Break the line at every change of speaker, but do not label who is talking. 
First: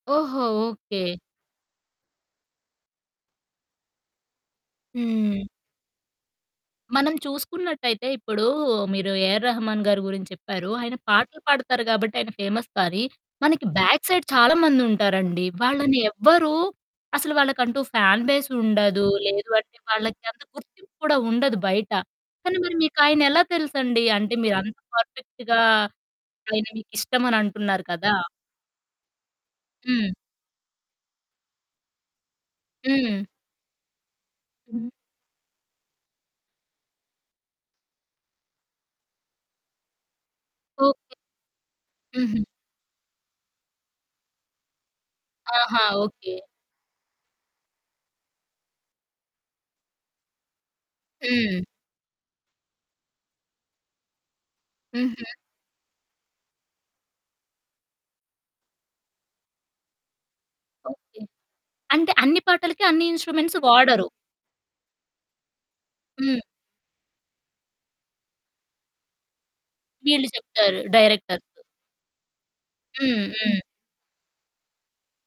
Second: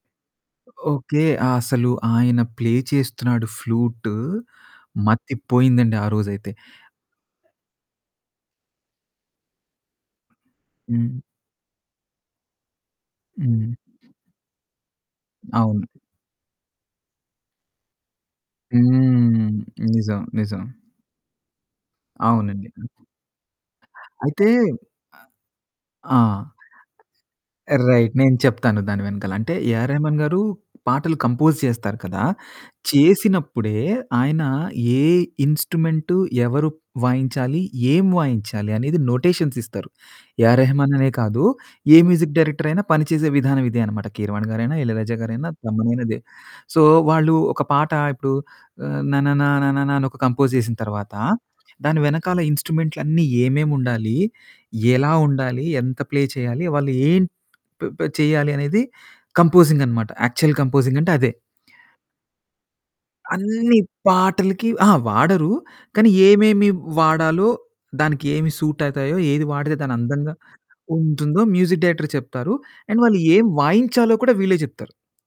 ఓహో! Okay.
Okay. అసలు ఆయన ప్లే చేస్తున్నాడు. ఫ్లూటు మతి
హ్మ్.
పోయిందండి ఆరోజైతే.
మనం చూసుకున్నట్టయితే ఇప్పుడు మీరు ఏఆర్ రెహమాన్ గారి గురించి చెప్పారు. ఆయన
హ్మ్.
పాటలు పాడుతారు గాబట్టి ఆయన ఫేమస్ కానీ మనకి
హ్మ్.
బ్యాక్ సైడ్ చాలామందుంటారండి.
అవును.
వాళ్ళని ఎవ్వరు అసలు వాళ్ళకంటూ ఫ్యాన్ బేసుండదు.
హ్మ్.
లేదు అంటే
నిజం
వాళ్ళకి అంత
నిజం.
గుర్తింపు కూడా ఉండదు బయట. కానీ
అవునండి.
మరి
హ్మ్.
మీకాయన ఎలా తెలుసండి అంటే
అయితే,
మీరు అంత పర్ఫెక్ట్‌గా
అ ఆ!
ఆయన మీకిష్టమని అంటున్నారు కదా!
రైట్. నేను చెప్తాను దాని వెనకాల అంటే ఏఆర్
హ్మ్.
రెహమాన్ గారు పాటలు కంపోజ్ చేస్తారు కదా!
హ్మ్.
చేసినప్పుడే ఆయన
హ్మ్.
ఏ ఇన్‌స్ట్రుమెంటు ఎవరు వాయించాలి? ఏం వాయించాలి? అనేది నొటేషన్స్ ఇస్తారు. ఏఆర్ రెహమాన్ అనే
ఓకె.
కాదు, ఏ మ్యూజిక్
హుహు.
డైరెక్టర్ అయినా పని చేసే విధానం ఇదే అనమాట. కీరవాణి గారైనా, ఇళయరాజా గారైనా
ఆహా!
తమనైనా ఇదే.
ఓకె.
సో, వాళ్ళు ఒక పాట ఇప్పుడు ఆహ్, 'నననా నననా' అని ఒక కంపోజ్ చేసిన తర్వాత
హ్మ్.
దాని వెనకాల ఇన్‌స్ట్రుమెంట్లన్నీ ఏమేమి ఉండాలి? ఎలా
హుహు.
ఉండాలి? ఎంత ప్లే చేయాలి? వాళ్ళు ఏం ప్ చేయాలి అనేది కంపోజింగనమాట యాక్చువల్ కంపోజింగంటే
ఓకె.
అదే.
అంటే అన్ని పాటలకి అన్ని ఇన్‌స్ట్రుమెంట్స్
అన్నీ
వాడరు.
పాటలకి అహా! వాడరు. కానీ
హ్మ్.
ఏమేమి వాడాలో దానికి ఏమి సూట్ అవుతాయో ఏది వాడితే దాన్ని
వీళ్ళు
అందంగా
చెప్తారు
ఉంటుందో
డైరెక్టర్స్.
మ్యూజిక్ డైరెక్టర్ చెప్తారు. అండ్ వాళ్ళు
హ్మ్.
ఏం
హ్మ్.
వాయించాలో కూడా వీళ్ళే జెప్తారు.